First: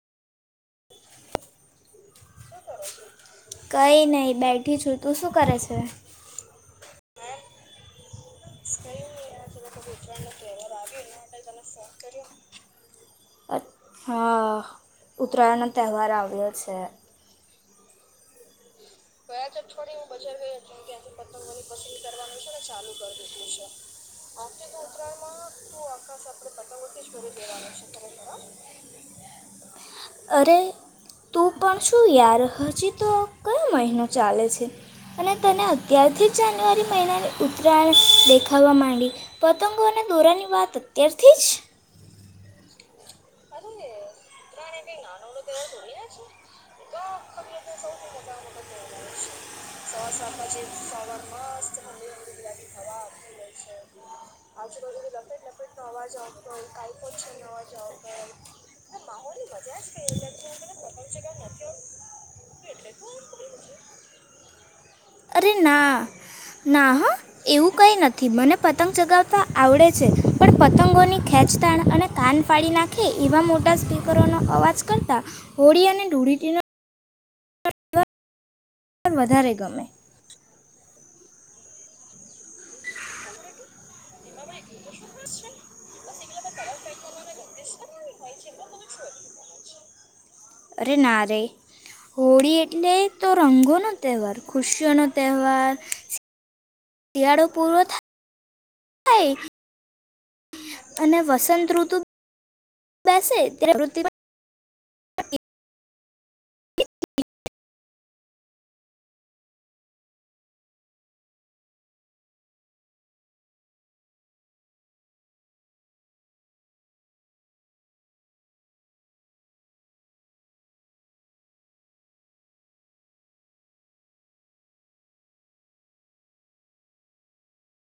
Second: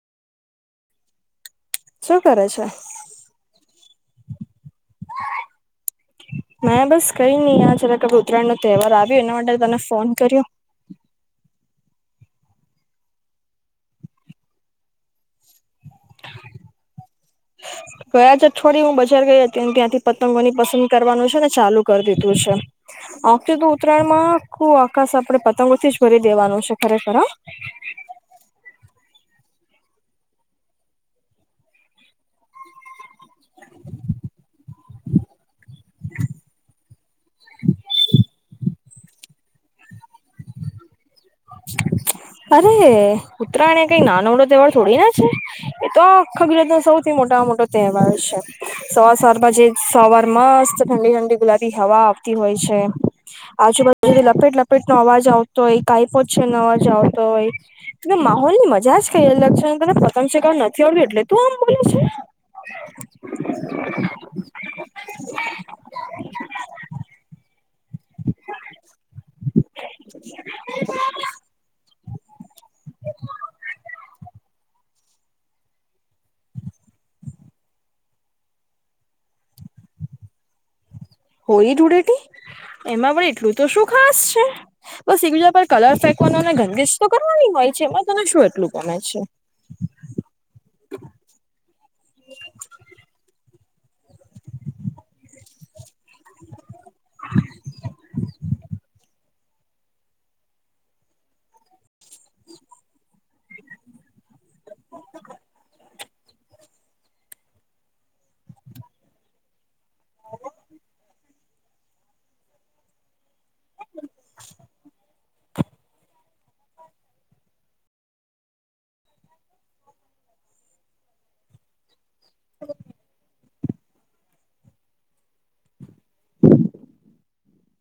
શું કરે છે? કઈ નહિ બેઠી છું. તું શું કરે છે? મેં બસ કઈ નઈ આ જરાક ઉતરાણ નો તહેવાર આવ્યો એના માટે તને ફોન કર્યો. અ હા ઉત્તરાયણનો તહેવાર આવ્યો છે ગયા જું થોડી હું બજાર ગઈ હતી ત્યાંથી પતંગોની પસંદ કરવાનું છે ને ચાલુ કરી દીધું છે આવતી તો ઉત્તરાયણ માં આખ આકાશ આપણે પતંગોથી જ ભરી દેવાનું છે ખરેખર અરે તું પણ શું યાર હજી હ [unintelligible] ન ચાલે છે અને તને અત્યારથી જ જાન્યુઆરી મહિનાની ઉત્તરાયણ દેખાવા માંડી પતંગો અને દોરાની વાત તયારથી જ અરે ઉત્તરાયણ એ કઈક નાનોવડો તહેવાર થોડી નાને છે એ તો આખા ગુજરાત ન સૌથી મોટામાં મોટો તહેવાર છે સવાર સવારમાં જે સવાર મસ્ત ઠંડી ઠંડી ગુલાબી હવા આવતી હોય છે આજુબાજુ લપેટ લપેટ ન અવાજ આવતો હોય ઓછી નો અવાજ આવતો હોય. માહોલ ની મજા જ કઈ અલગ છે તને પતંગ શગ નથી આવ્યું એટલે તું આમ બોલે છે? [inaudible] અરે હું કઈ નથી મને પતંગ ચગાવતા આવડે છે પણ પતંગોની ખેંચતાણ અને કાન ફાડી નાખ. હ એઇ મોટા સ્પીિકરનો. અવાજ કરતા, હોળી અને ધૂળીટી. પણ વધારે ગમે. હોળી, ધૂળેટી એમાં પણ એટલું તો શું ખાસ છે? બસ એકબીજા પર કલર ફેંકવાનો ગંદીશ તો કરવાની હોય. [inaudible] છે એમાં તને શું એટલું ગમે છે અરે ના રે હોળી એટલે તો રંગો. નો તહેવાર ખુશિયાનો તહેવાર. [inaudible] શિયાળો પૂર થાય થાય. અને વસંતઋતુ. [inaudible] બેસે ત્યારે વૃ [unintelligible] હ [unintelligible] [inaudible] હ [unintelligible]